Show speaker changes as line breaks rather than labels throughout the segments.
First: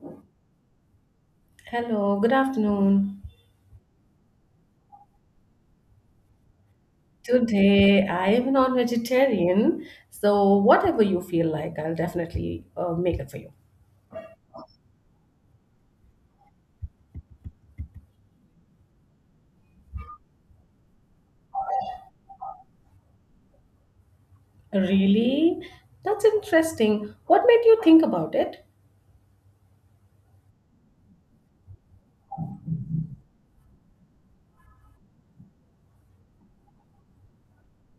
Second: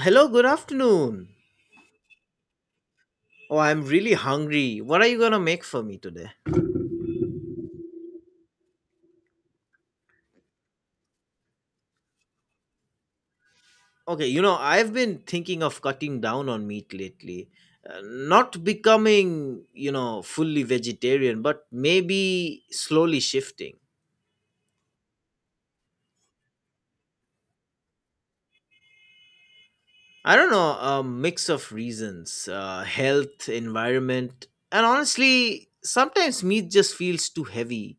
Hello, good afternoon.
Hello, good afternoon.
Oh, I'm really hungry. What are you gonna make for me today?
Today I am a non-vegetarian, so whatever you feel like, I'll definitely make it for you.
Okay, I've been thinking of cutting down on meat lately. Not becoming, fully vegetarian, but maybe slowly shifting.
Really? That's interesting. What made you think about it?
I don't know, a mix of reasons health, environment, and honestly, sometimes meat just feels too heavy.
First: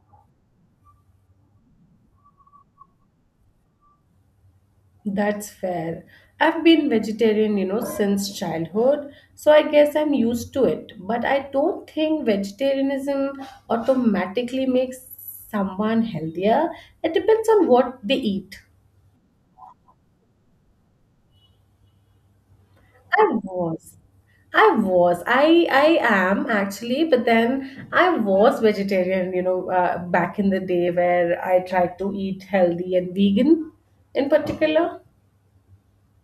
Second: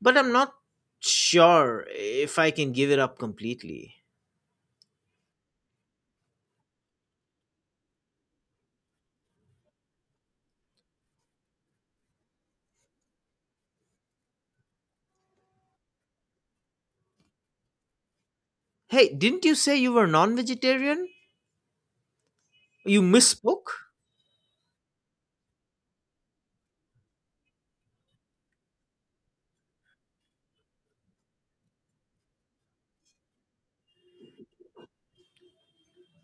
But I'm not sure if I can give it up completely.
That's fair. I've been vegetarian, since childhood, so I guess I'm used to it. But I don't think vegetarianism automatically makes someone healthier. It depends on what they eat.
Hey, didn't you say you were non vegetarian? You
I
misspoke?
was. I was. I am actually, but then I was vegetarian, back in the day where I tried to eat healthy and vegan in particular.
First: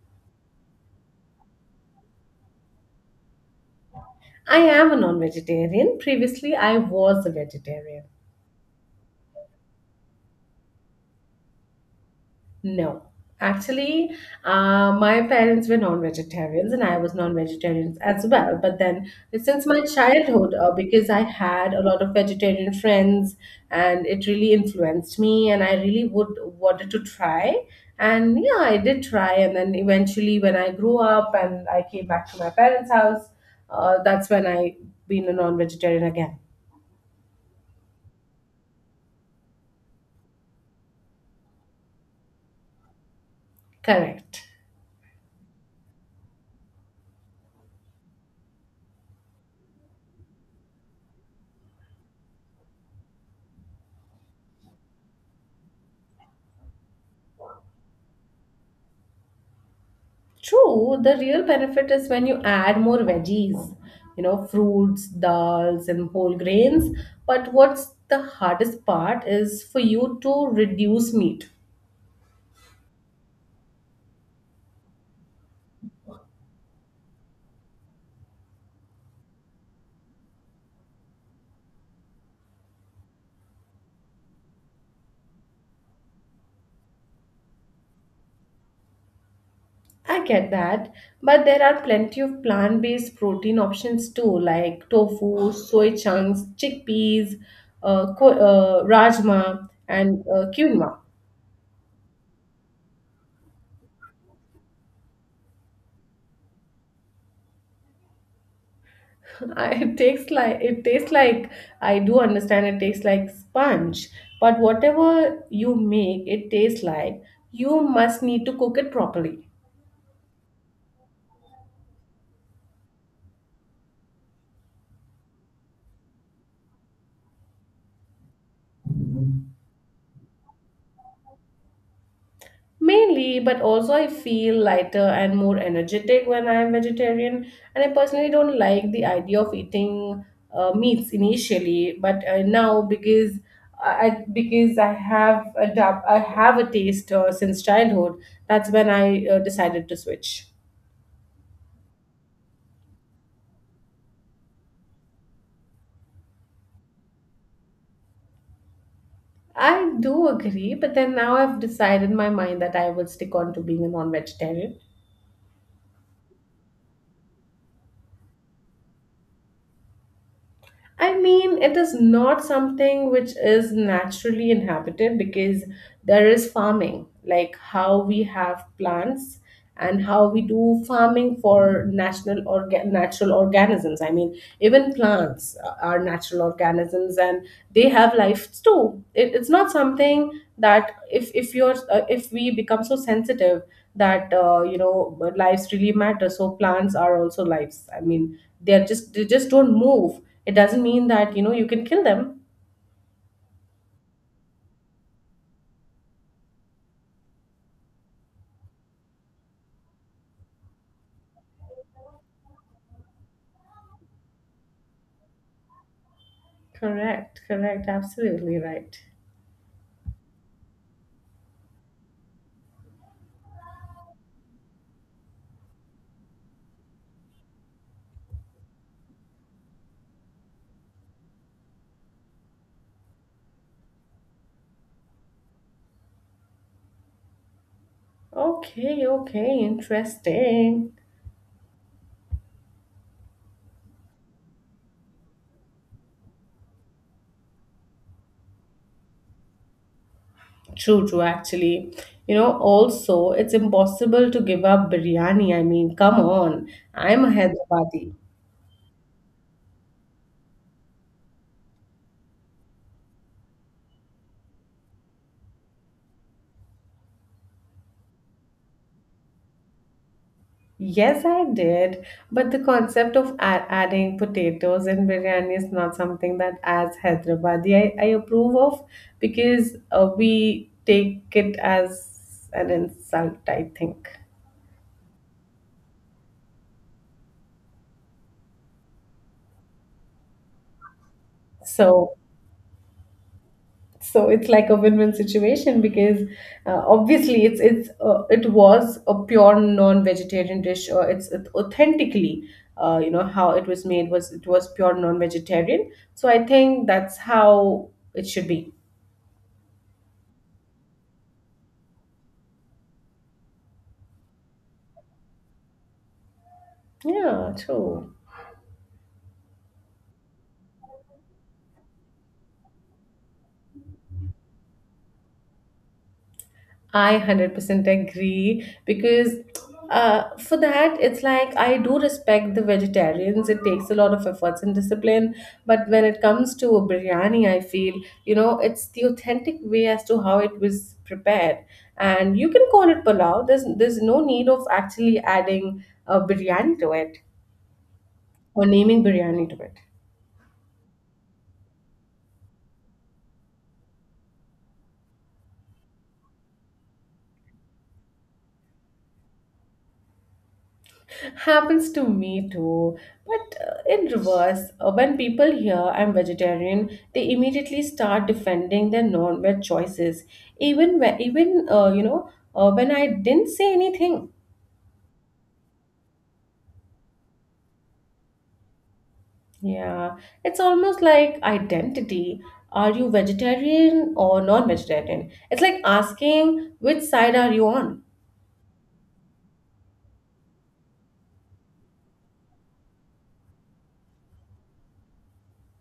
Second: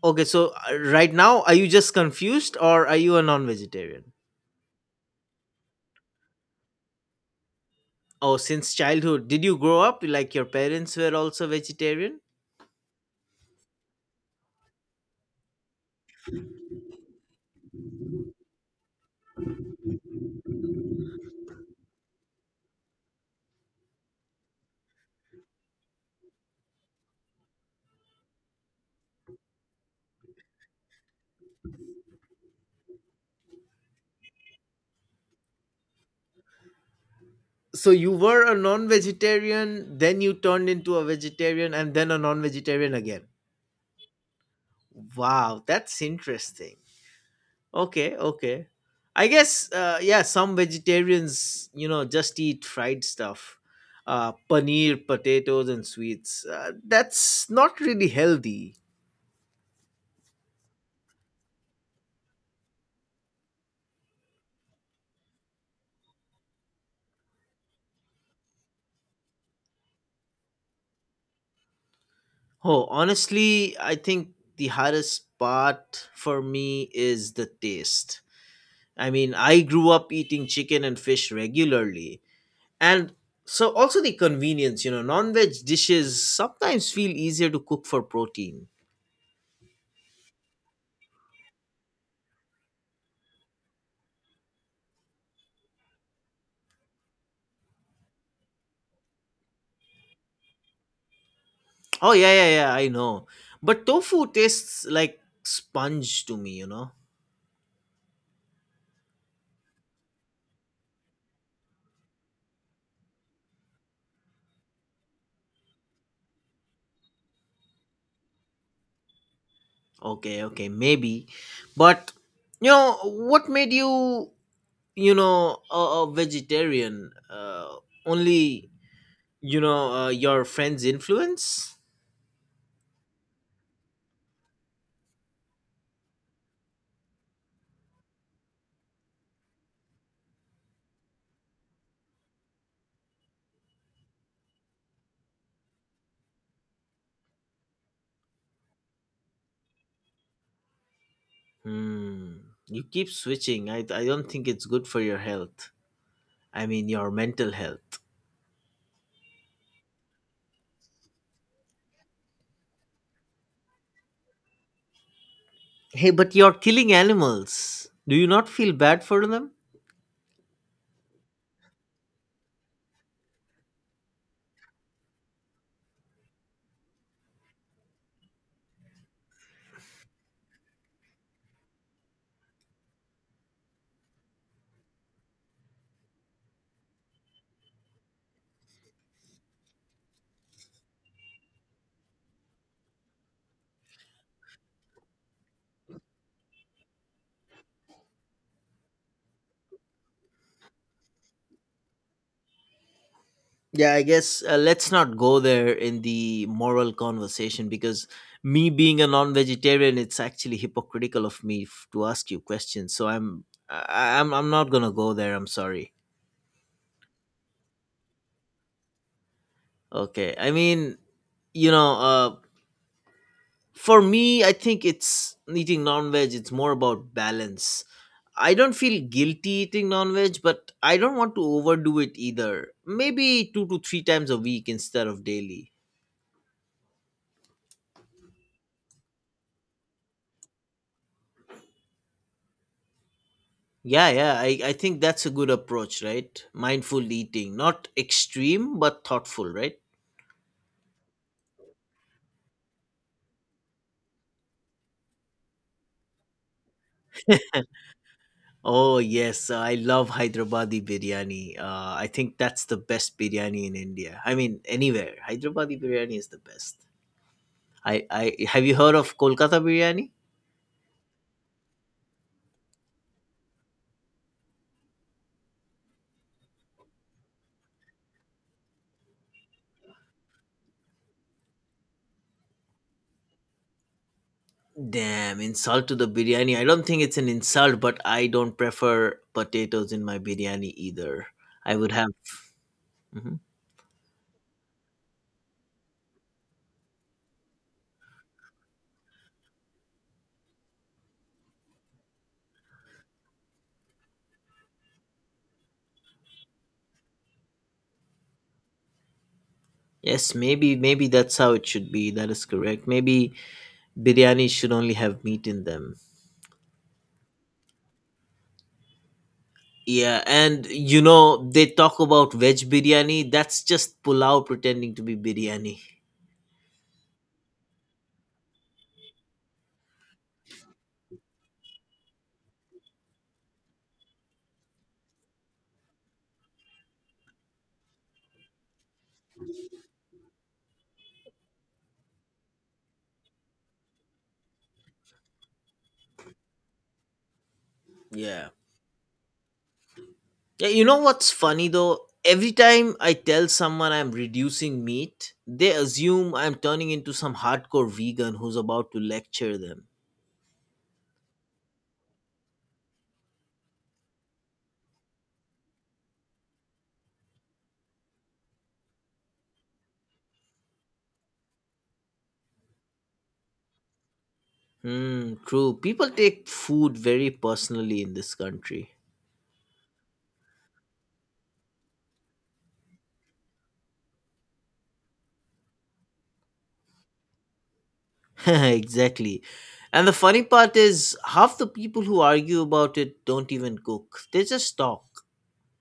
Okay, so right now, are you just confused or are you a non vegetarian?
I am a non-vegetarian. Previously, I was a vegetarian.
Oh, since childhood, did you grow up like your parents were also vegetarian?
No. Actually, my parents were non-vegetarians and I was non-vegetarian as well. But then since my childhood, because I had a lot of vegetarian friends and it really influenced me and I really would wanted to try. And yeah, I did try. And then eventually when I grew up and I came back to my parents' house, that's when I been a non-vegetarian again.
So you were a non vegetarian, then you turned into a vegetarian, and then a non vegetarian again.
Correct.
Wow, that's interesting. Okay, okay. I guess, yeah, some vegetarians, just eat fried stuff, paneer, potatoes, and sweets. That's not really healthy.
True, the real benefit is when you add more veggies, you know, fruits, dals, and whole grains. But what's the hardest part is for you to reduce meat.
Oh, honestly, I think the hardest part for me is the taste. I mean, I grew up eating chicken and fish regularly. And so also the convenience, non-veg dishes sometimes feel easier to cook for protein.
I get that, but there are plenty of plant based protein options too, like tofu, soy chunks, chickpeas, rajma, and quinoa.
Oh, yeah, yeah, yeah, I know. But tofu tastes like sponge to me.
It tastes like, I do understand. It tastes like sponge, but whatever you make it tastes like, you must need to cook it properly.
Okay, okay, maybe. But what made you, you know, a, a vegetarian? Only your friend's influence.
Mainly, but also I feel lighter and more energetic when I am vegetarian, and I personally don't like the idea of eating meats initially. But now, because I have a taste since childhood. That's when I decided to switch.
Hmm. You keep switching. I don't think it's good for your health. I mean your mental health.
I do agree, but then now I've decided in my mind that I will stick on to being a non vegetarian.
Hey, but you're killing animals. Do you not feel bad for them?
I mean, it is not something which is naturally inhabited because there is farming, like how we have plants and how we do farming for natural natural organisms. I mean, even plants are natural organisms and they have lives too. It's not something that if you're if we become so sensitive that lives really matter, so plants are also lives. I mean, they just don't move. It doesn't mean that, you can kill them.
Yeah, I guess, let's not go there in the moral conversation because me being a non-vegetarian, it's actually hypocritical of me to ask you questions. So I'm I- I'm not going to go there. I'm sorry.
Correct, correct, absolutely right.
Okay, I mean, you know uh for me, I think it's eating non veg, it's more about balance. I don't feel guilty eating non veg, but I don't want to overdo it either. Maybe two to three times a week instead of daily.
Okay, okay, interesting.
Yeah, yeah, I think that's a good approach, right? Mindful eating. Not extreme, but thoughtful, right?
True, true, actually. You know, also, it's impossible to give up biryani. I mean, come on. I'm a Hyderabadi.
Oh, yes, I love Hyderabadi biryani. I think that's the best biryani in India. I mean, anywhere. Hyderabadi biryani is the best. I Have you heard of Kolkata biryani?
Yes, I did. But the concept of adding potatoes in biryani is not something that, as Hyderabadi, I approve of because we take it as an insult, I think.
Damn, insult to the biryani. I don't think it's an insult, but I don't prefer potatoes in my biryani either. I would have.
So,
Mhm.
so it's like a win-win situation because obviously, it was a pure non-vegetarian dish. Or it's it authentically, how it was made was, it was pure non-vegetarian. So I think that's how it should be.
Yes, maybe that's how it should be. That is correct. Maybe biryani should only have meat in them.
Yeah, true.
Yeah, and you know they talk about veg biryani. That's just pulao pretending to be biryani.
I 100% agree because for that, it's like I do respect the vegetarians. It takes a lot of efforts and discipline. But when it comes to biryani, I feel, it's the authentic way as to how it was prepared. And you can call it palau. There's no need of actually adding a biryani to it
Yeah.
or naming biryani to it.
Yeah, you know what's funny though? Every time I tell someone I'm reducing meat, they assume I'm turning into some hardcore vegan who's about to lecture them.
Happens to me too, but in reverse, when people hear I'm vegetarian, they immediately start defending their non-veg choices, even when, when I didn't say anything.
Hmm, true. People take food very personally in this country.
Yeah, it's almost like identity. Are you vegetarian or non-vegetarian? It's like asking which side are you on.
Exactly. And the funny part is, half the people who argue about it don't even cook, they just talk.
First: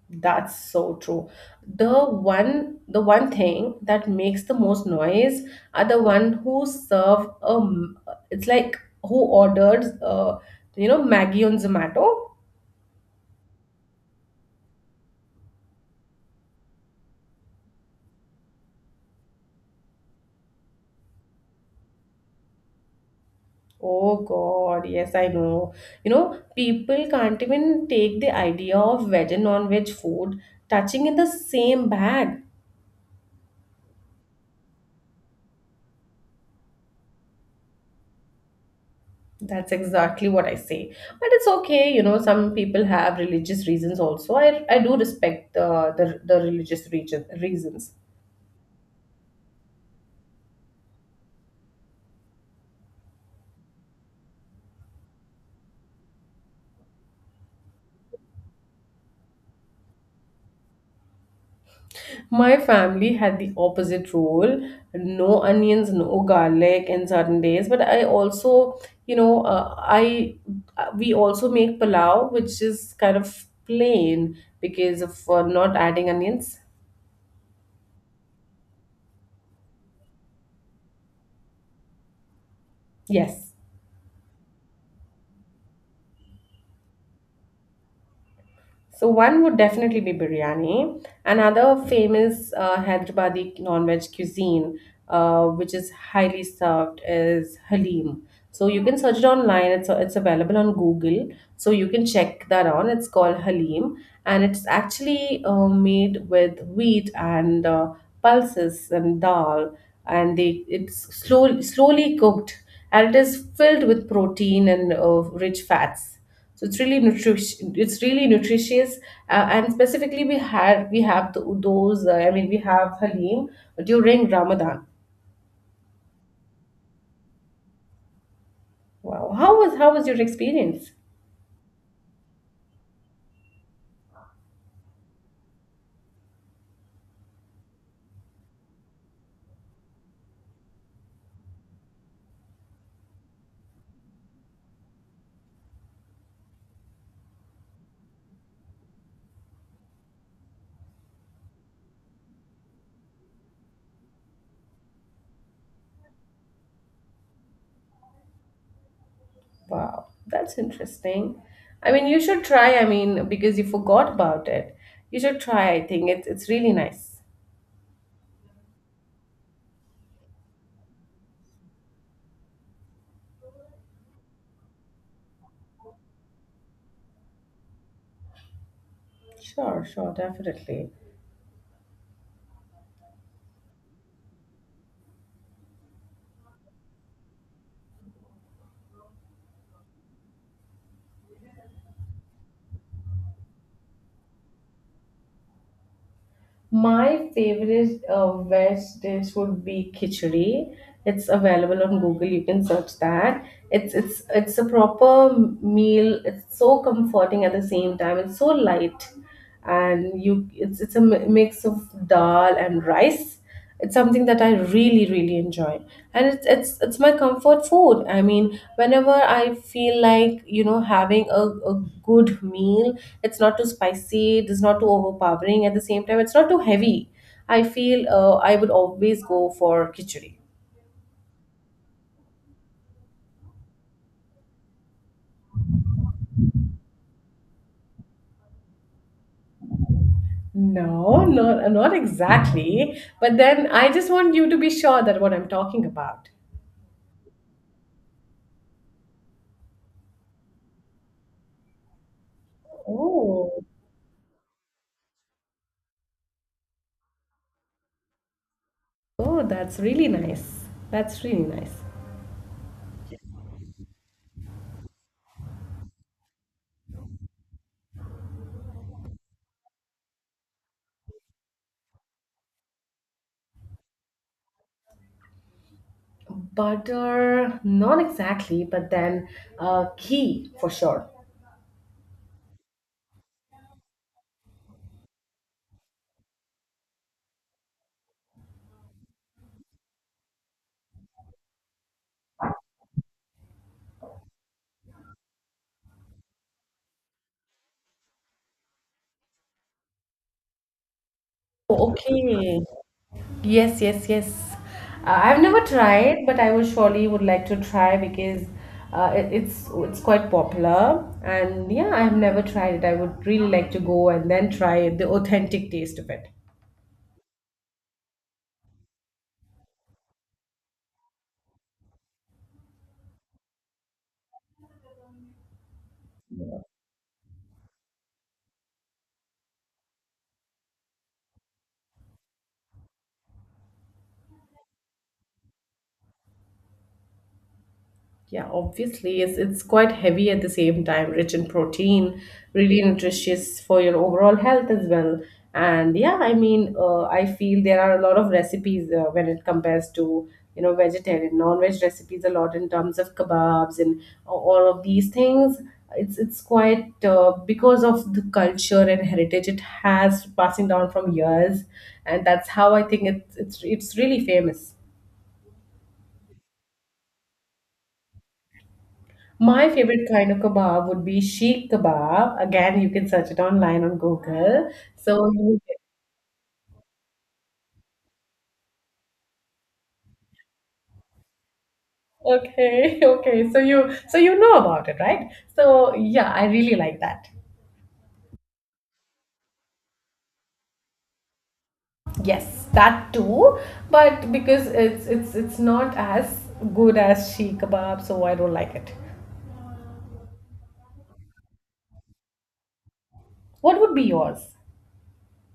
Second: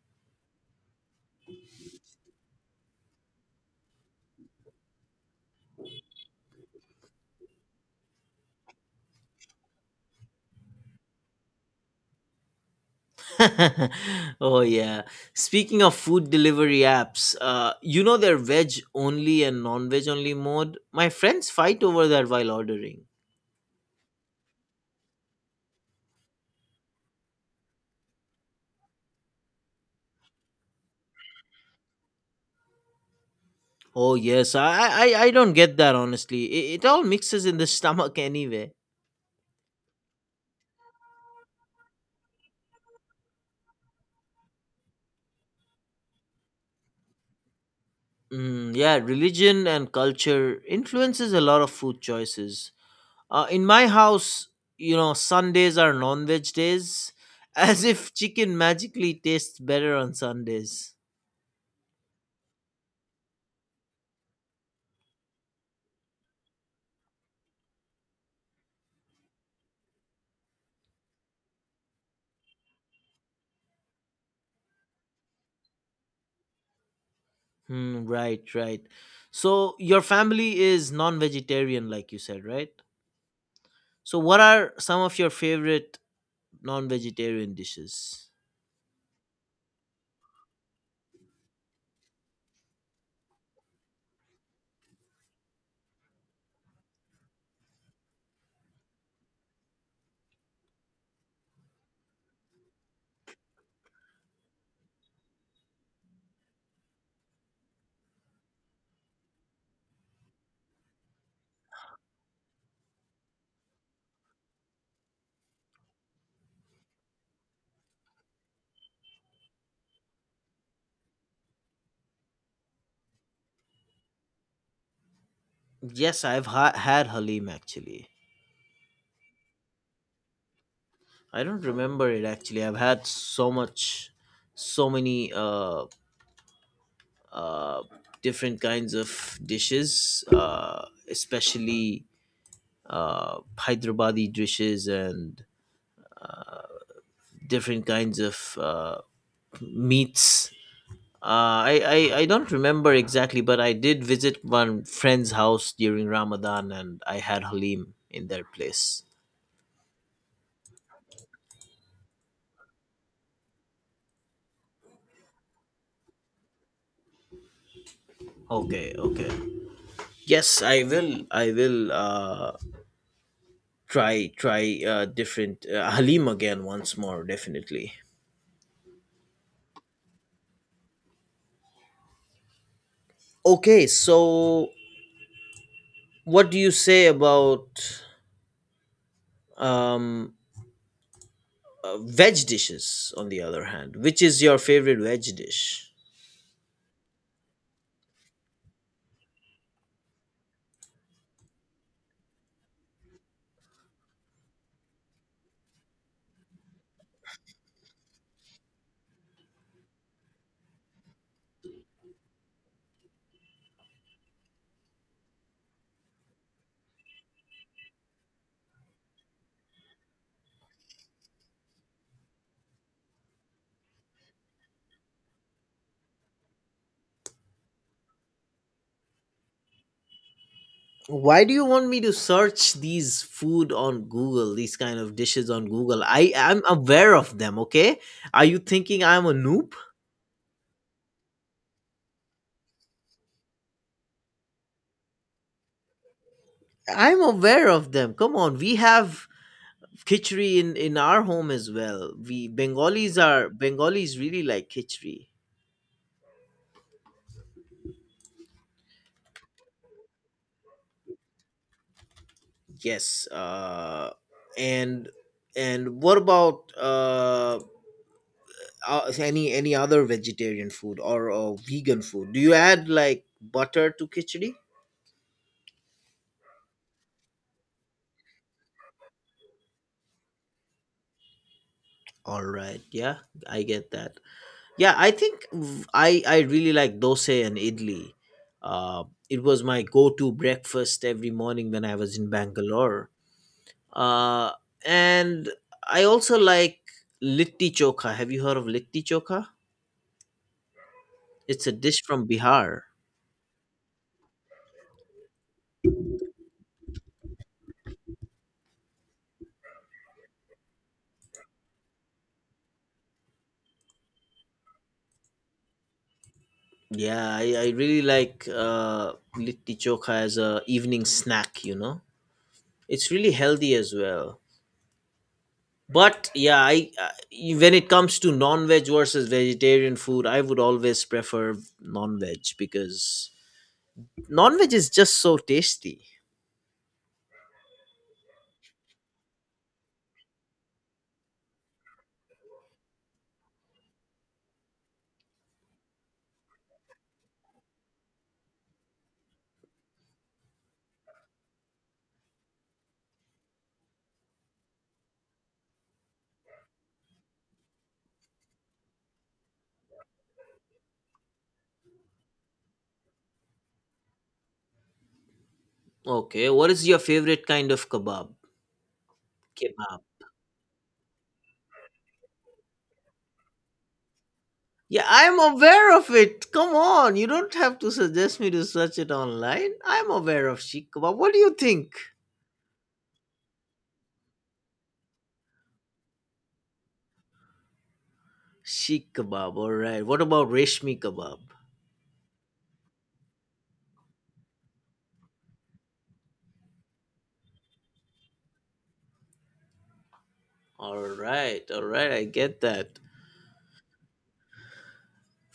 That's so true. The one thing that makes the most noise are the one who serve, it's like, who orders Maggie on Zomato.
Oh yeah. Speaking of food delivery apps, their veg only and non-veg only mode. My friends fight over that while ordering.
Oh God, yes I know. You know people can't even take the idea of veg and non-veg food touching in the same bag.
Oh yes, I don't get that honestly. It all mixes in the stomach anyway.
That's exactly what I say. But it's okay, some people have religious reasons also. I do respect the the religious region reasons.
Yeah, religion and culture influences a lot of food choices. In my house, Sundays are non-veg days, as if chicken magically tastes better on Sundays.
My family had the opposite rule no onions, no garlic, and certain days. But I also, you know, I we also make palau, which is kind of plain because of not adding onions.
Hmm, right, right. So your family is non-vegetarian, like you said, right?
Yes.
So what are some of your favorite non-vegetarian dishes?
So one would definitely be biryani. Another famous Hyderabadi non-veg cuisine, which is highly served, is halim. So you can search it online. It's available on Google. So you can check that on. It's called halim, and it's actually made with wheat and pulses and dal, and they it's slowly cooked, and it is filled with protein and rich fats. So it's really nutrition. It's really nutritious, and specifically we had we have th those. I mean, we have Halim during Ramadan.
Yes, I've had halim actually.
Wow, how was your experience?
I don't remember it actually. I've had so much, so many uh, different kinds of dishes, especially Hyderabadi dishes and different kinds of meats. Uh, I, I don't remember exactly, but I did visit one friend's house during Ramadan, and I had halim in their place.
Wow, that's interesting. I mean, you should try. I mean, because you forgot about it, you should try. I think it's really nice.
Okay, okay. Yes, I will. I will try different halim again once more. Definitely.
Sure, sure, definitely.
Okay, so what do you say about um, veg dishes? On the other hand, which is your favorite veg dish?
My favorite veg dish would be khichdi. It's available on Google. You can search that. It's a proper meal. It's so comforting at the same time. It's so light, and you it's a mix of dal and rice. It's something that I really really enjoy, and it's my comfort food. I mean, whenever I feel like having a good meal, it's not too spicy, it's not too overpowering. At the same time, it's not too heavy. I feel I would always go for khichdi.
Why do you want me to search these food on Google, these kind of dishes on Google? I am aware of them. Okay, are you thinking I'm a noob?
No, not exactly, but then I just want you to be sure that what I'm talking about.
I'm aware of them. Come on, we have khichdi in our home as well. We bengalis are.
Oh,
Bengalis really like khichdi.
oh, that's really nice. That's really nice.
Yes, and and what about any other vegetarian food or vegan food? Do you add like butter to khichdi?
Butter, not exactly, but then ghee for sure.
All right. Yeah, I get that. Yeah, I think I really like dosa and idli. It was my go-to breakfast every morning when I was in Bangalore. Uh, and I also like litti chokha. Have you heard of litti chokha? It's a
Oh,
dish from
okay.
Bihar.
Yes, yes, yes. I've never tried, but I will surely would like to try because it's quite popular. And yeah, I've never tried it. I would really like to go and then try the authentic taste of it.
Yeah, I really like litti chokha as a evening snack. It's really healthy as well. But yeah, I when it comes to non-veg versus vegetarian food, I would always prefer non-veg because non-veg is just so tasty.
Yeah, obviously, it's quite heavy. At the same time, rich in protein, really nutritious for your overall health as well. And yeah, I mean, I feel there are a lot of recipes when it compares to vegetarian, non-veg recipes a lot in terms of kebabs and all of these things. It's quite because of the culture and heritage it has passing down from years, and that's how I think it's really famous.
Okay, what is your favorite kind of kebab?
My
Kebab.
favorite kind of kebab would be sheikh kebab. Again, you can search it online on Google.
Yeah,
So
I'm
you-
aware of it. Come on, you don't have to suggest me to search it online. I'm aware of sheikh kebab. What do you think?
okay, okay. So you know about it, right? So yeah, I really like that.
Sheikh kebab. All right. What about reshmi kebab?
Yes, that too. But because it's not as good as sheikh kebab, so I don't like it.
All right. All right. I get that.
What would be yours?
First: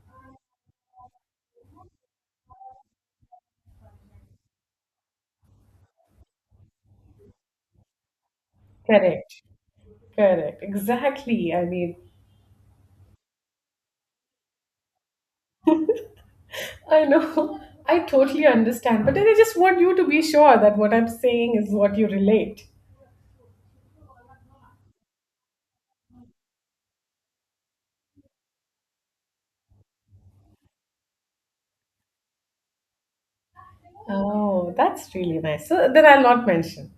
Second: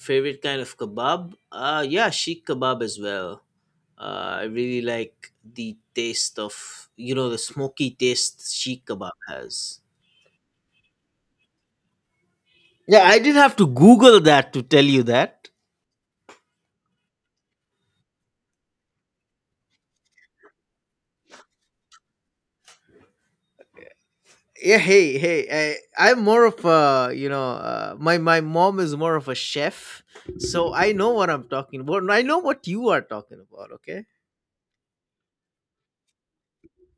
Favorite kind of kebab? Yeah, sheik kebab as well. I really like the taste of, the smoky taste sheik kebab
Correct.
has.
Correct. Exactly. I mean,
Yeah, I did have to Google that to tell you that.
I know. I totally understand, but then I just want you to be sure that what I'm saying is what you relate.
Yeah, hey, hey, I'm more of a, my mom is more of a chef, so I know what I'm talking about. And I know what you are talking about. Okay.
Oh, that's really nice. So then I'll not mention.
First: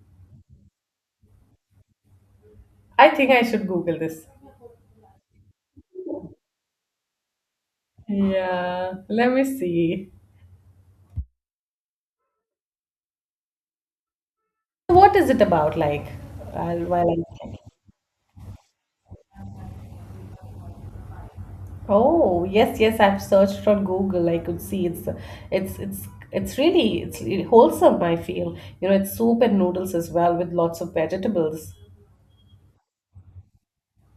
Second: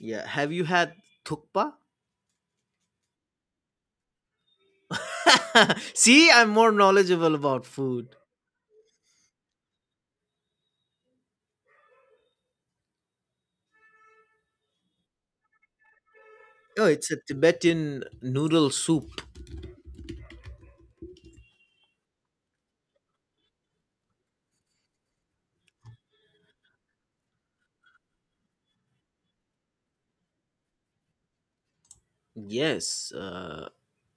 Yeah, have you had thukpa?
I think I should Google this.
See, I'm more knowledgeable about food.
Yeah, let me see. So, what is it about? Like, I'll,
Oh,
while
it's a
I
Tibetan noodle soup.
oh yes, yes, I've searched on Google. I could see it's really wholesome. I feel it's soup and noodles as well with lots of vegetables.
Yes,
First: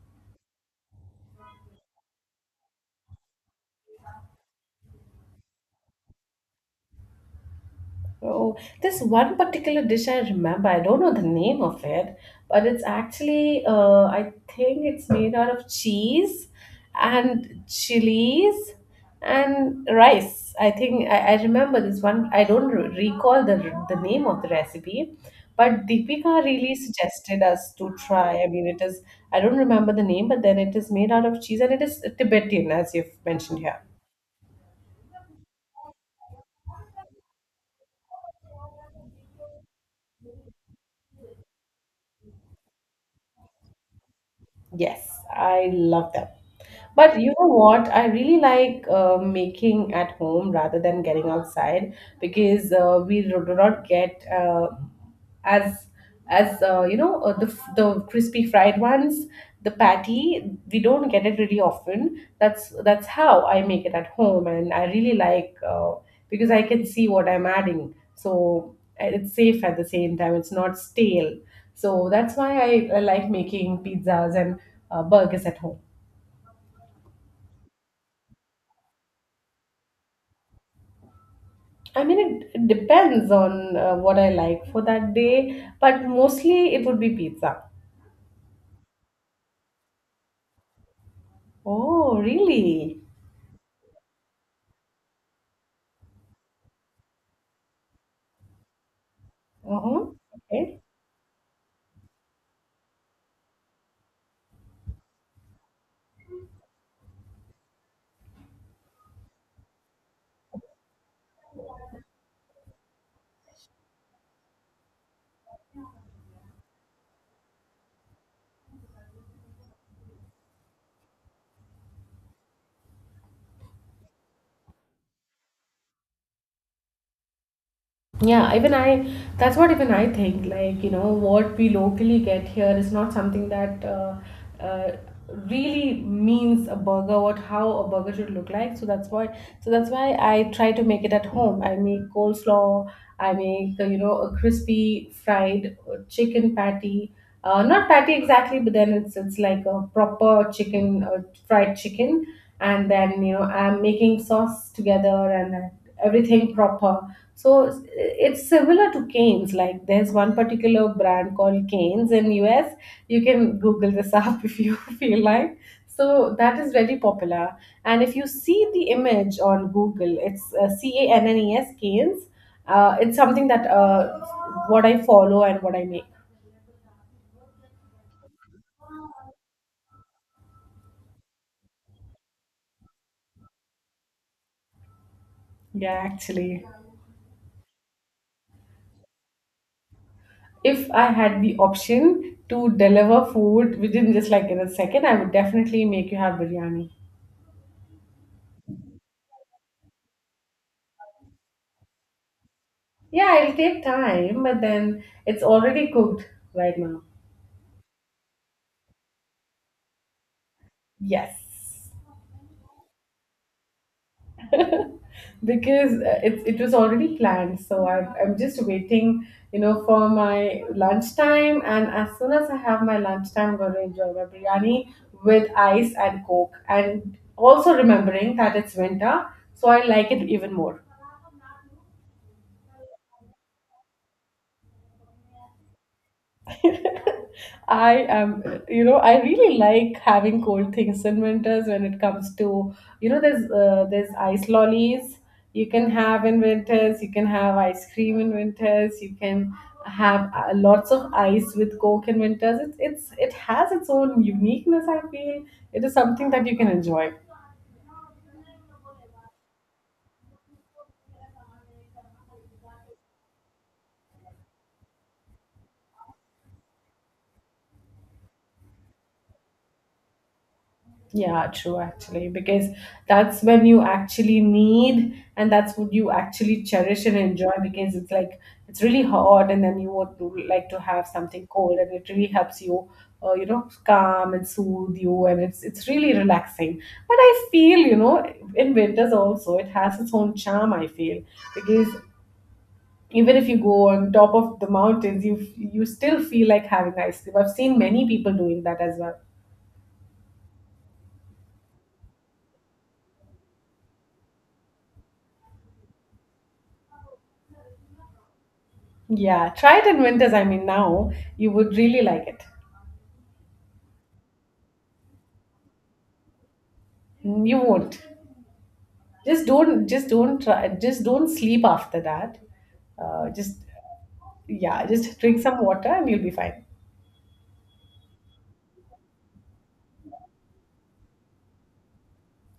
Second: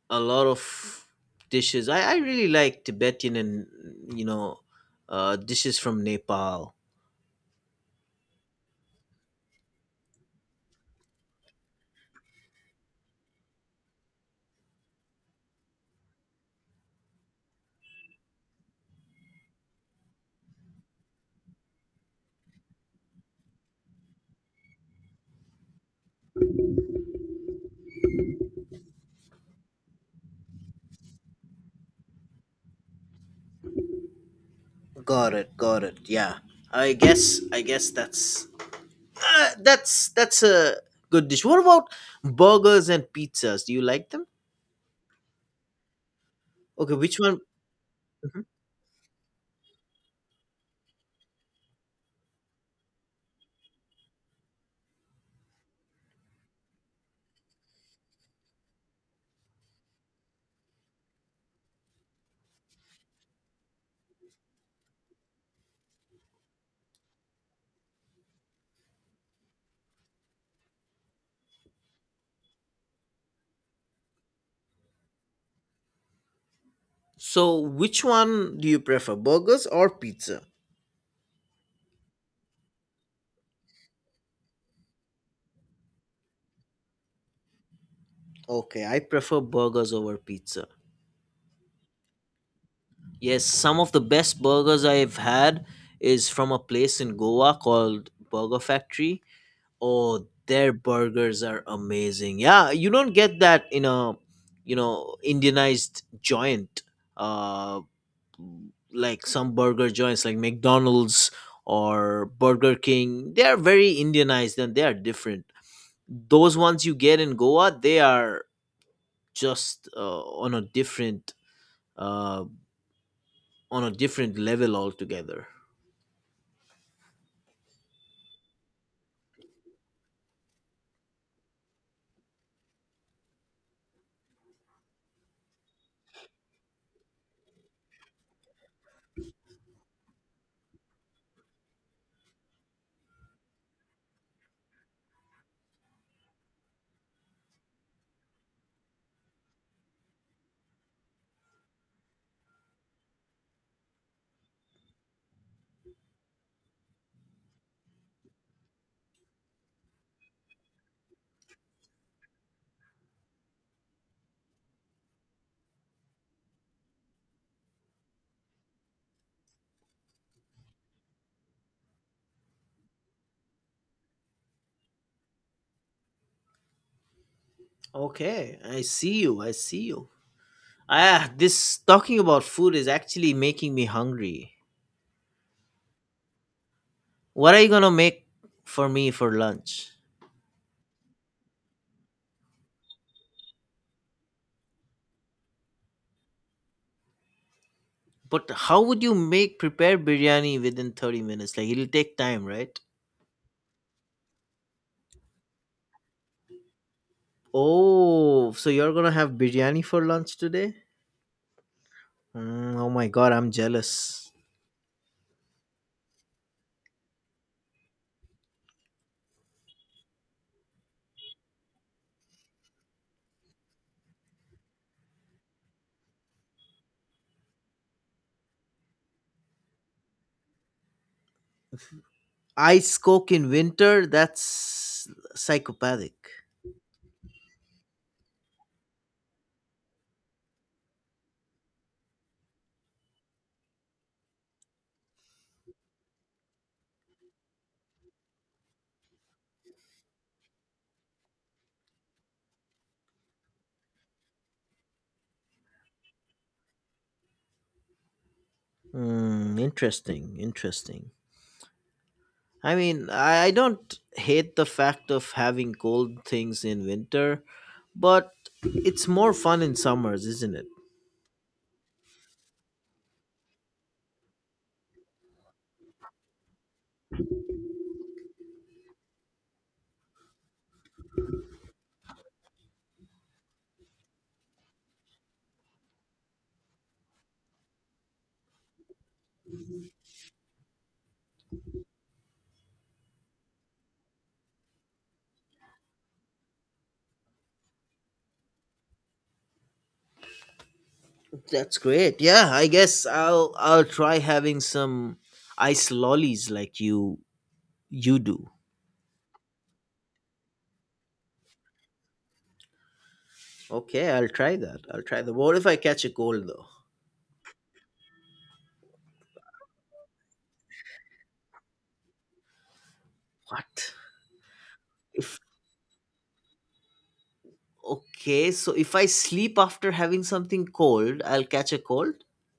a lot of dishes. I really like Tibetan and you know dishes from Nepal.
Oh, this one particular dish I remember. I don't know the name of it, but it's actually, I think it's made out of cheese and chilies and rice. I think I remember this one. I don't recall the name of the recipe, but Deepika really suggested us to try. I mean, it is, I don't remember the name, but then it is made out of cheese and it is Tibetan, as you've mentioned here.
Got it. Got it. Yeah. That's that's a good dish. What about burgers and pizzas? Do you like them?
Yes, I love them.
Okay, which
But you
one?
know what? I really
Mhm.
like making at home rather than getting outside because we do not get as as the the crispy fried ones, the patty. We don't get it really often. That's how I make it at home, and I really like. Because I can see what I'm adding. So and it's safe at the same time, it's not stale. So that's why I like making pizzas and burgers at home.
So, which one do you prefer, burgers or pizza?
I mean, it depends on what I like for that day, but mostly it would be pizza.
Okay, I prefer burgers over pizza.
Oh, really?
Yes, some of the best burgers I've had is from a place in Goa called Burger Factory.
Uh-huh.
Oh, their
Okay.
burgers are amazing. Yeah, you don't get that in a, Indianized joint. Uh, like some burger joints like McDonald's or Burger King, they are very Indianized and they are different. Those ones you get in Goa, they are just uh, on a different level altogether.
Yeah, even I, that's what even I think. Like, what we locally get here is not something that uh, really means a burger, what how a burger should look like. So that's why, I try to make it at home. I make coleslaw, I make, a crispy fried chicken patty. Not patty exactly, but then it's like a proper chicken, fried chicken. And then, you know, I'm making sauce together and everything proper so it's similar to Cane's. Like there's one particular brand called Cane's in US. You can Google this up if you feel like. So that is very popular. And if you see the image on Google, it's CANNES Cane's. It's something that what I follow and what I make.
Okay, I see you. I see you. Ah, this talking about food is actually making me hungry.
Yeah, actually.
What are you gonna make for me for lunch?
If I had the option to deliver food within just like in a second, I would definitely make you have biryani.
But how would you make prepare biryani within 30 minutes? Like it'll take time, right?
Yeah, it'll take time, but then it's already cooked right now.
Oh, so you're gonna have biryani for lunch today?
Yes,
Oh my god, I'm jealous.
because it was already planned. So I'm just waiting, you know, for my lunchtime. And as soon as I have my lunchtime, I'm going to enjoy my biryani with ice and coke. And also remembering that it's winter, so I like it even more.
Ice coke in winter? That's psychopathic.
I am, you know, I really like having cold things in winters when it comes to, you know, there's ice lollies you can have in winters. You can have ice cream in winters. You can have lots of ice with coke in winters. It's it has its own uniqueness. I feel it is something that you can enjoy.
Mm, interesting, interesting. I mean, I don't hate the fact of having cold things in winter, but it's more fun in summers, isn't it?
Yeah, true actually, because that's when you actually need and that's what you actually cherish and enjoy because it's like it's really hot and then you would like to have something cold and it really helps you you know calm and soothe you and it's really relaxing. But I feel, you know, in winters also it has its own charm I feel because even if you go on top of the mountains you still feel like having ice cream. I've seen many people doing that as well.
That's great. Yeah, I guess I'll try having some ice lollies like you do.
Yeah, try it in winters. I mean, now you would really like it.
Okay, I'll try that. I'll try that. What if I catch a cold though?
Mm, you won't. Just don't. Just don't try. Just don't sleep after that. Just
What?
yeah. Just
If
drink some water and you'll be fine.
Okay, so if I sleep after having something cold, I'll catch a cold?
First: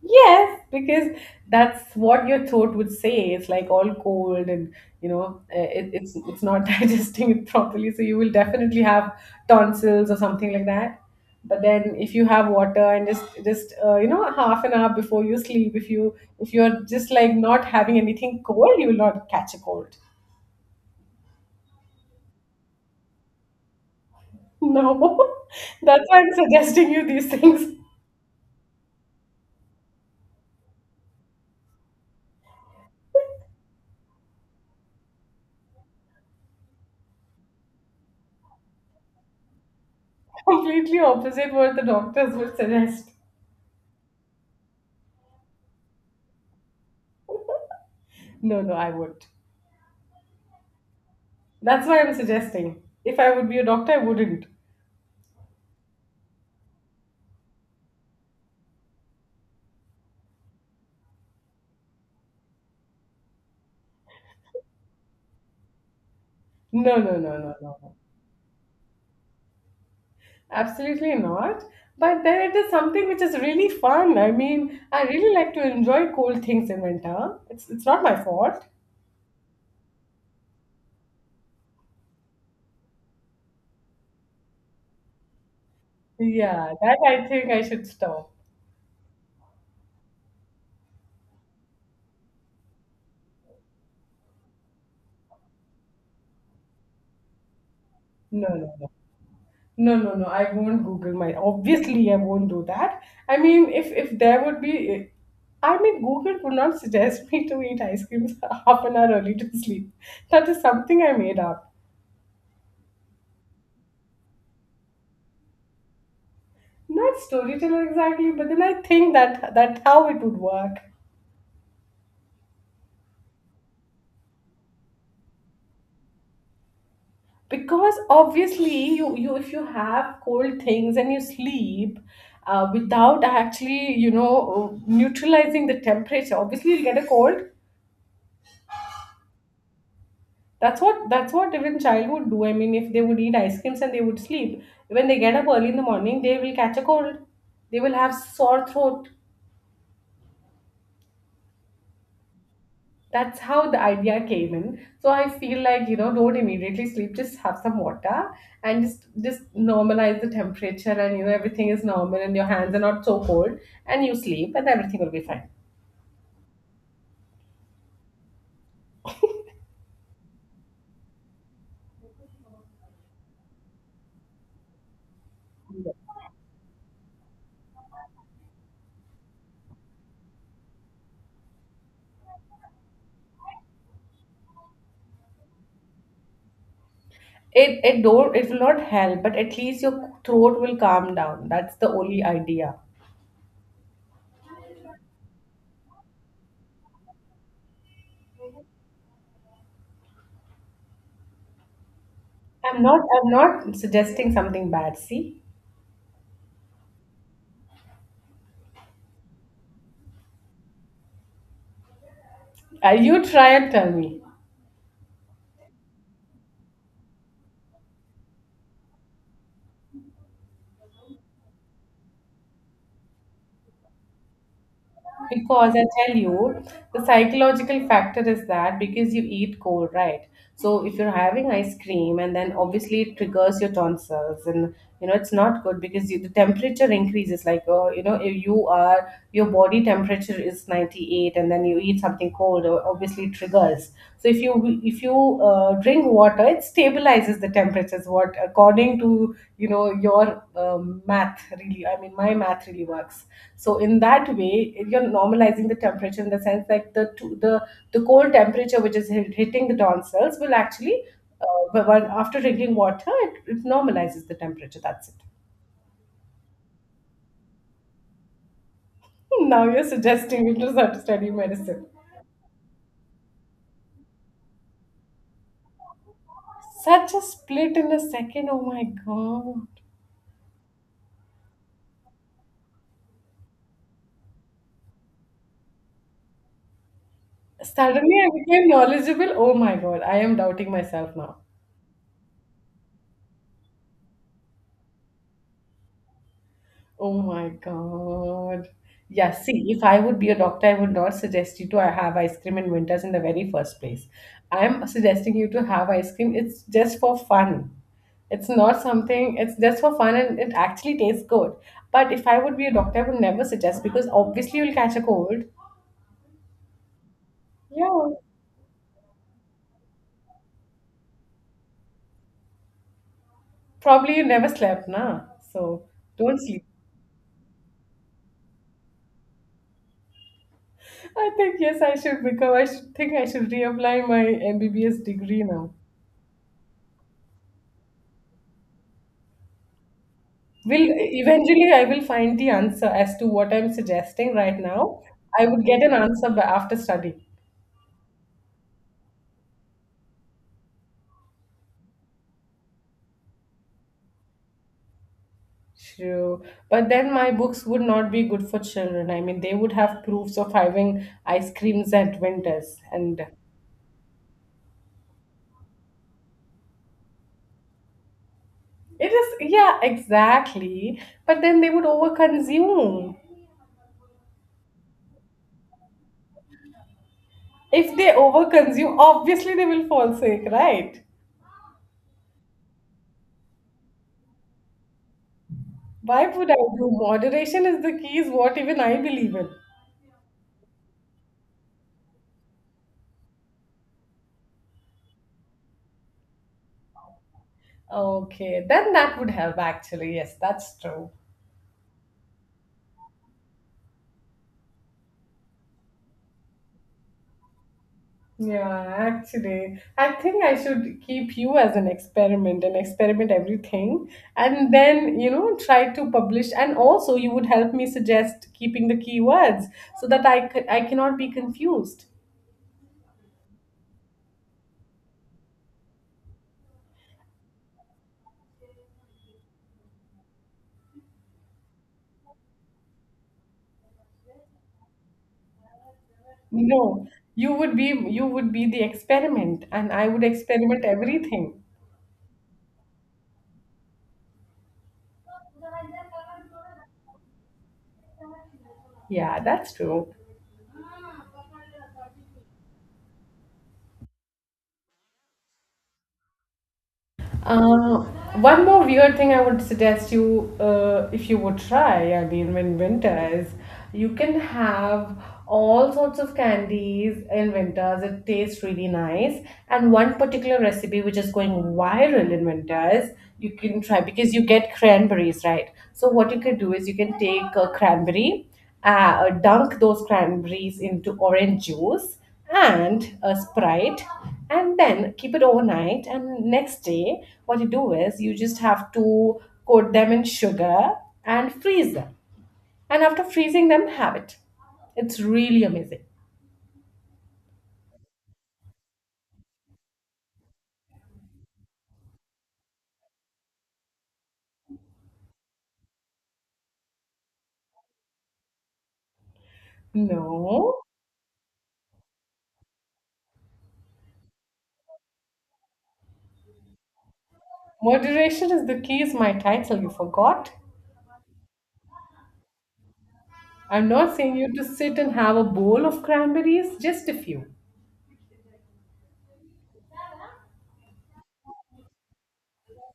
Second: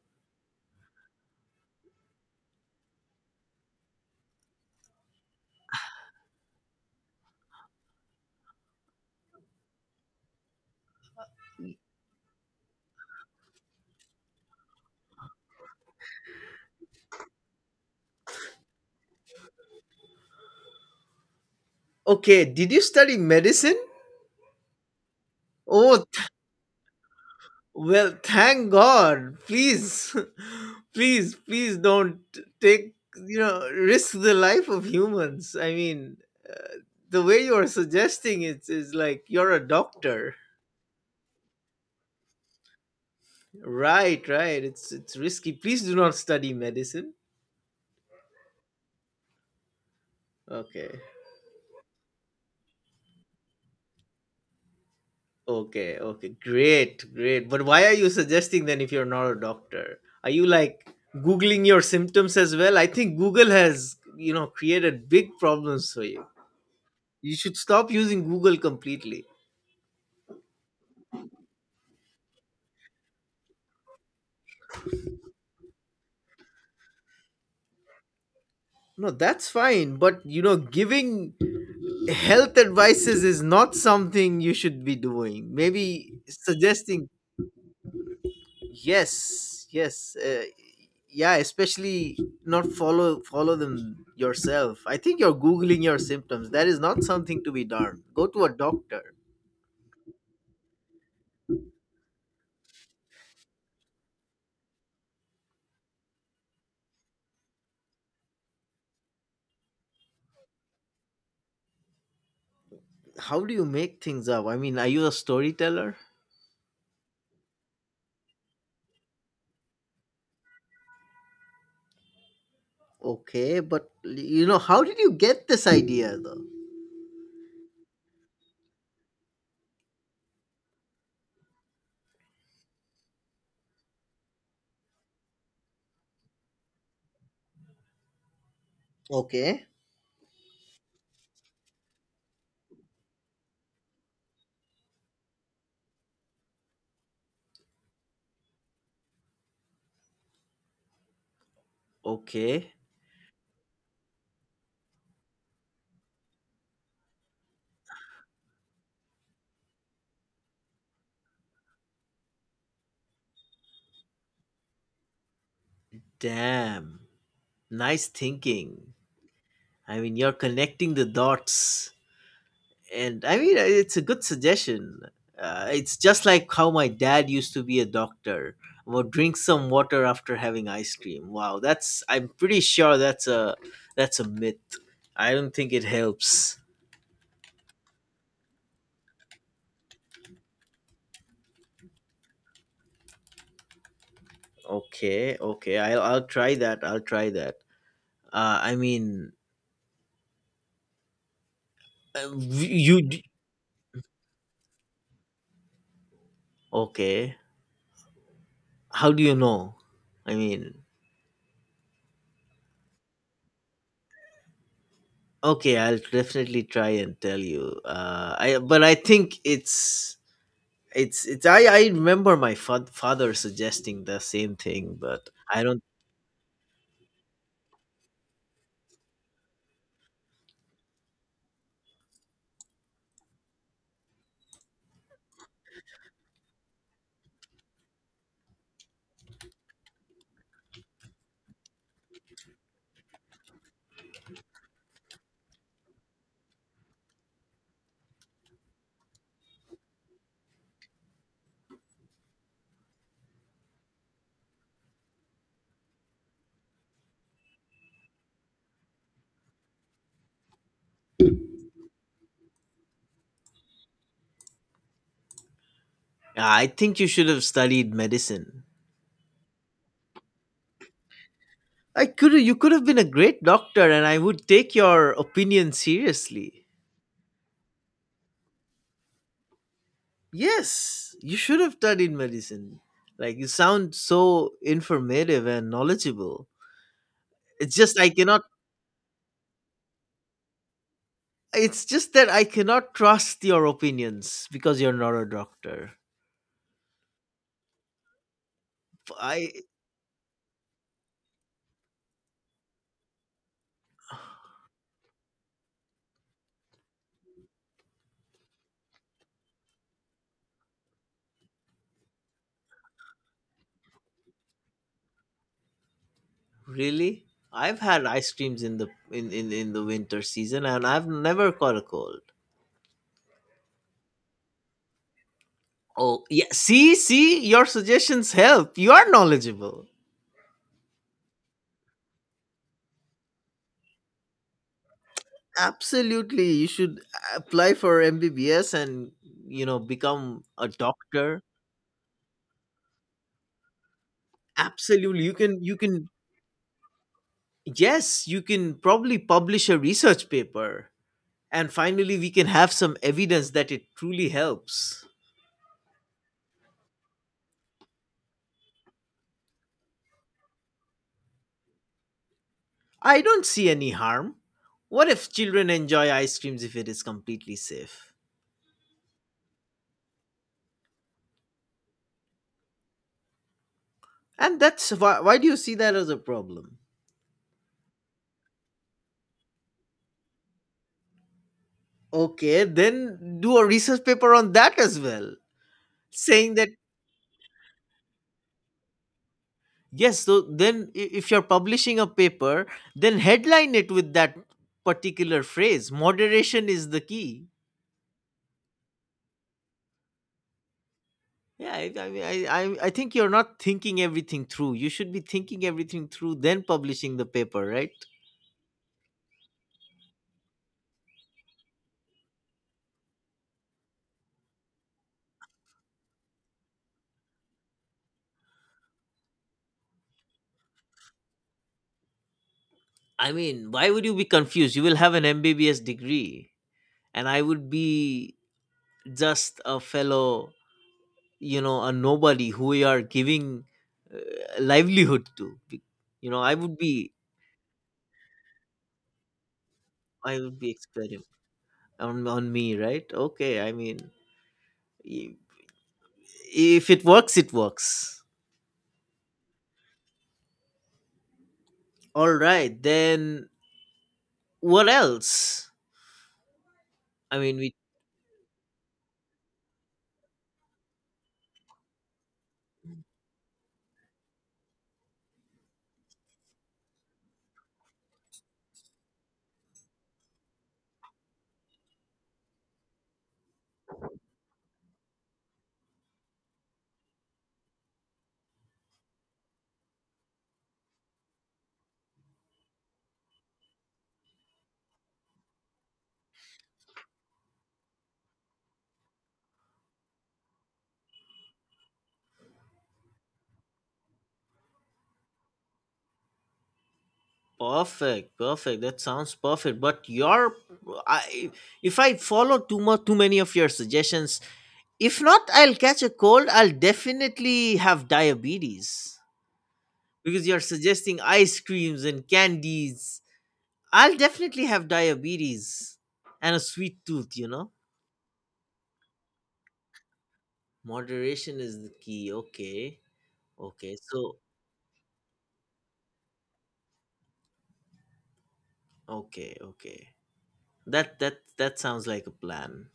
Yes, because that's what your throat would say. It's like all cold, and you know, it's not digesting it properly. So you will definitely have tonsils or something like that. But then, if you have water and just half an hour before you sleep, if you're just like not having anything cold, you will not catch a cold.
Okay, did you study medicine?
No,
Oh,
that's why I'm suggesting you these things.
well, thank God. Please, please don't take, risk the life of humans. I mean, the way you're suggesting it is like you're a doctor.
Completely opposite what the doctors would suggest.
Right, right. It's risky. Please do not study medicine.
No, no, I would.
Okay.
That's why I'm suggesting. If I would be a doctor, I wouldn't.
Okay, okay. Great, great. But why are you suggesting then if you're not a doctor? Are you like googling your symptoms as well? I think Google has, created big problems for you.
No, no,
You
no,
should
no, no,
stop
no.
using Google completely.
Absolutely not. But then it is something which is really fun. I mean, I really like to enjoy cold things in winter. It's not my fault.
No, that's fine, but giving health advices is not something you should be doing. Maybe
Yeah, that
suggesting.
I think I should stop.
Yes, yes, yeah, especially not follow them yourself. I think you're googling your symptoms. That is not something to be done. Go to
No,
a
no, no.
doctor.
No, no, no. I won't Google my. Obviously, I won't do that. I mean, if there would be, I mean, Google would not suggest me to eat ice creams half an hour early to sleep. That is something I made up.
How do you make things up? I mean, are you a storyteller?
Not storyteller exactly but then I think that how it would work.
Okay, but how did you get this idea though?
Because obviously you if you have cold things and you sleep, without actually you know neutralizing the temperature, obviously you'll get a cold.
Okay,
That's what even child would do. I mean if they would eat ice creams and they would sleep, when they get up early in the morning they will catch a cold, they will have sore throat.
okay.
That's how the idea came in. So I feel like, you know, don't immediately sleep, just have some water, and just normalize the temperature, and you know everything is normal and your hands are not so cold, and you sleep and everything will be fine.
Damn, nice thinking. I mean, you're connecting the dots, and I mean, it's a good suggestion. It's just like how my dad used to be a doctor. Well, drink some water after having ice cream. Wow, that's I'm pretty sure that's a myth. I don't think it helps.
It will not help, but at least your throat will calm down. That's the only idea.
Okay, okay, I'll try that. I'll try that. I mean, you.
I'm not suggesting something bad, see.
Okay, how do you know? I mean,
You try and tell me.
okay, I'll definitely try and tell you. I but I think it's I remember my father suggesting the same thing, but I
Because
don't.
I tell you, the psychological factor is that because you eat cold, right? So if you're having ice cream and then obviously it triggers your tonsils, and you know it's not good because you, the temperature increases, like oh you know if your body temperature is 98 and then you eat something cold, obviously it triggers. If you drink water it stabilizes the temperatures, what according to you know your math really. I mean my math really works. So in that way if you're normalizing the temperature, in the sense that the cold temperature which is hitting the tonsils will actually, after drinking water it normalizes the temperature. That's it.
I think you should have studied medicine.
Now you're suggesting me to start study medicine.
I could you could have been a great doctor, and I would take your opinion seriously.
Such a split in a second, oh my god.
Yes, you should have studied medicine. Like you sound so informative and knowledgeable. It's just I
Suddenly I
cannot.
became knowledgeable. Oh my God, I am doubting myself now.
It's just that I cannot trust your opinions because you're not a doctor.
Oh my God. Yeah,
I
see, if I would be a doctor, I would not suggest you to have ice cream in winters in the very first place. I'm suggesting you to have ice cream. It's just for fun. It's not something, it's just for fun and it actually tastes good. But if I would be a doctor, I would never suggest because obviously you'll catch a cold.
really I've had
Yeah.
ice creams in the winter season and I've never caught a cold.
Probably you never slept, nah. So
Oh
don't
yeah,
sleep.
see, your suggestions help. You are knowledgeable.
I think yes, I should become. Think I should reapply my MBBS degree now.
Absolutely, you should apply for MBBS and, you know, become a
Will
doctor.
eventually I will find the answer as to what I'm suggesting right now.
Absolutely, you
I
can
would
you
get an
can
answer by after study.
yes, you can probably publish a research paper, and finally we can have some evidence that it truly helps.
True, but then my books would not be good for children. I mean, they would have proofs of having ice creams at winters,
I
and
don't see any harm. What if children enjoy ice creams if it is completely safe?
it is yeah, exactly. But then they would overconsume.
And why do you see that as a problem?
If they overconsume, obviously they will fall sick, right?
Okay, then do a research paper on that as well,
Why would
saying
I
that,
do? Moderation is the key, is what even I believe in.
yes, so then if you're publishing a paper, then headline it with that particular phrase, moderation is the key.
Okay, then that would help actually. Yes, that's true.
Yeah, I I think you're not thinking everything through. You should be thinking everything through, then publishing the paper, right?
Yeah, actually, I think I should keep you as an experiment and experiment everything. And then, you know, try to publish. And also, you would help me suggest keeping the keywords so that I cannot be confused.
I mean, why would you be confused? You will have an MBBS degree, and I would be just a fellow, you know, a nobody who we are giving uh, livelihood to. You know,
No, you would be the experiment, and I would
I would be
experiment
experiment
everything.
on me, right? Okay, I mean, i- if it works, it works.
Yeah, that's true.
All right, then what else? I mean, we
Uh, One more weird thing I would suggest you, if you would try, I mean, when winter is, you can have all sorts of candies in winters. It tastes really nice. And one particular recipe which is going viral in winters, you can try because you get cranberries, right? So what you could do is you can take a cranberry, dunk those cranberries into orange juice and a sprite and then keep it overnight, and next day what you do is you just have to coat them in sugar and freeze them, and after freezing them have it. It's really amazing.
Perfect, perfect. That sounds perfect. But your, I If I follow too too many of your suggestions, if not, I'll catch a cold. I'll definitely have diabetes because you're
No,
suggesting ice creams and candies. I'll definitely have diabetes and a sweet tooth, you know?
moderation is the key is my title, you forgot.
Moderation is the key. Okay.
I'm
Okay.
not
So,
saying you to sit and have a bowl of cranberries, just a few.
okay. Okay. That sounds like a plan.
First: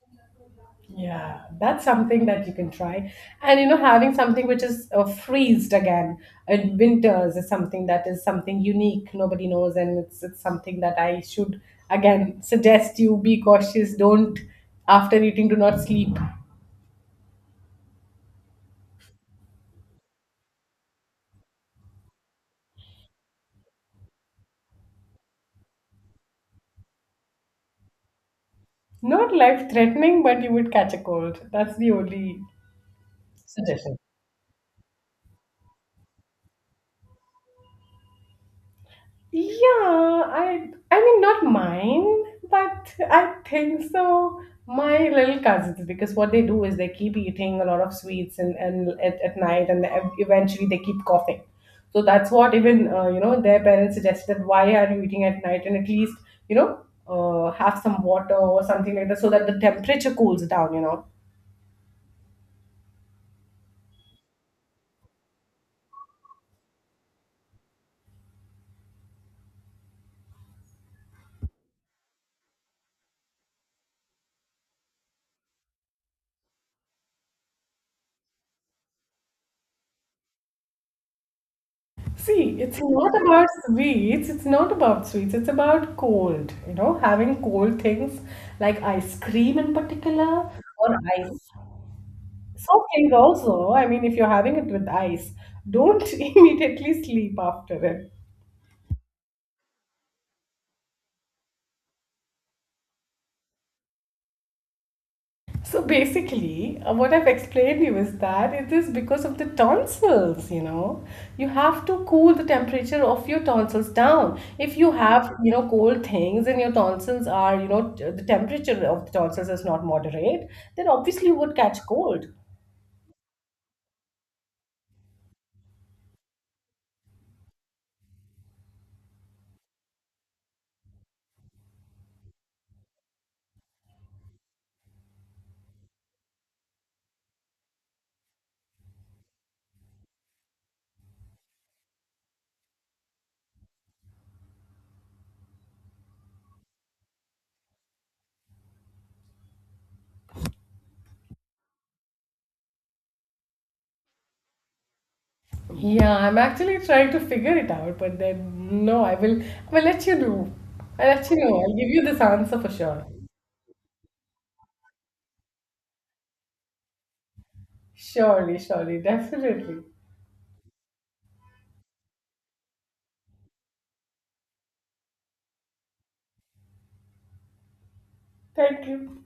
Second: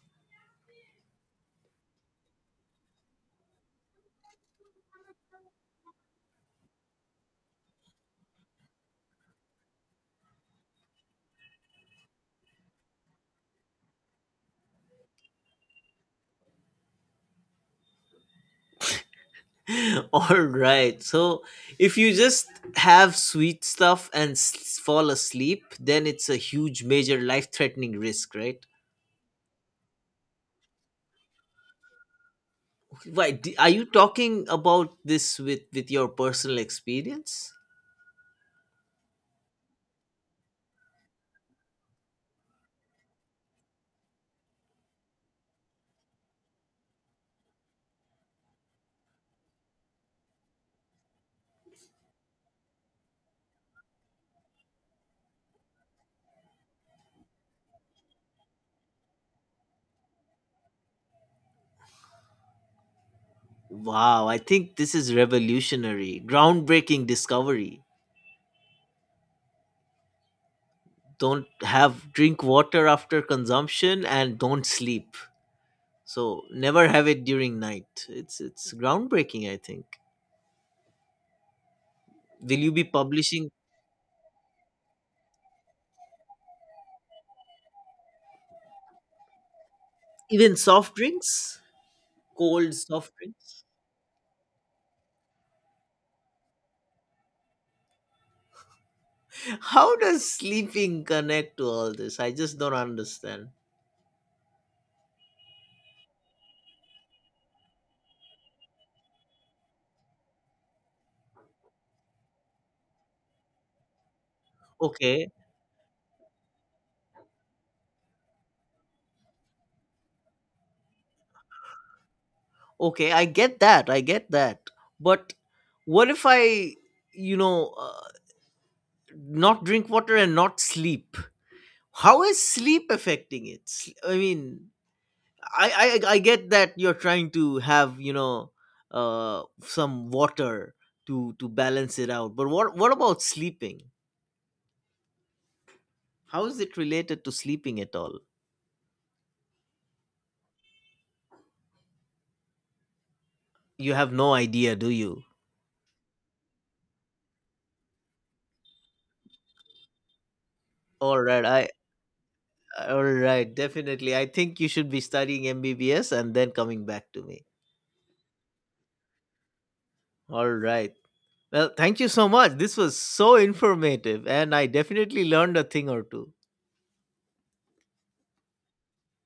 Yeah, that's something that you can try. And you know, having something which is freezed again in winters is something that is something unique. Nobody knows, and it's something that I should again suggest you be cautious. Don't after eating, do not sleep.
All right. So, if you just have sweet stuff and fall asleep, then it's a huge major life-threatening risk, right?
Not life threatening, but you would catch a cold. That's the only
Why are you
suggestion.
talking about this with your personal experience?
Yeah, I mean not mine, but I think so. My little cousins, because what they do is they keep eating a lot of sweets, and at night, and eventually they keep coughing. So that's what even you know their parents suggested, that why are you eating at night and at least you know have some water or something like that so that the temperature cools down. You know.
Wow, I think this is revolutionary, groundbreaking discovery. Don't have Drink water after consumption and don't sleep. So never have it during night. It's groundbreaking, I think. Will
See,
you
it's
be
not about
publishing
sweets. It's not about sweets. It's about cold. You know, having cold things like ice cream in particular
even soft
or ice.
drinks? Cold
Soft
soft
drinks
drinks?
also. I mean, if you're having it with ice, don't immediately sleep after it.
How does sleeping connect to all this? I just don't understand.
So basically, what I've explained you is that it is because of the tonsils, you know. You have to cool the temperature of your tonsils down. If you
Okay.
have, you know, cold things and your tonsils are, you know, the temperature of the tonsils is not moderate, then obviously you would catch cold.
Okay, I get that. I get that. But what if I, you know, uh, not drink water and not sleep? How is sleep affecting it? I mean, I I get that you're trying to have, you know, some water to balance it out. But what about sleeping? How is it related to sleeping at all? You have no idea, do you?
Yeah, I'm actually trying to figure it out, but then no, I will let you know. I'll
All
let you
right,
know.
I
I'll give you this answer for
all
sure.
right, definitely. I think you should be studying MBBS and then coming back to me.
Surely, surely, definitely.
All right. Well, thank you so much. This was so informative, and I definitely learned a thing or two.
Thank you.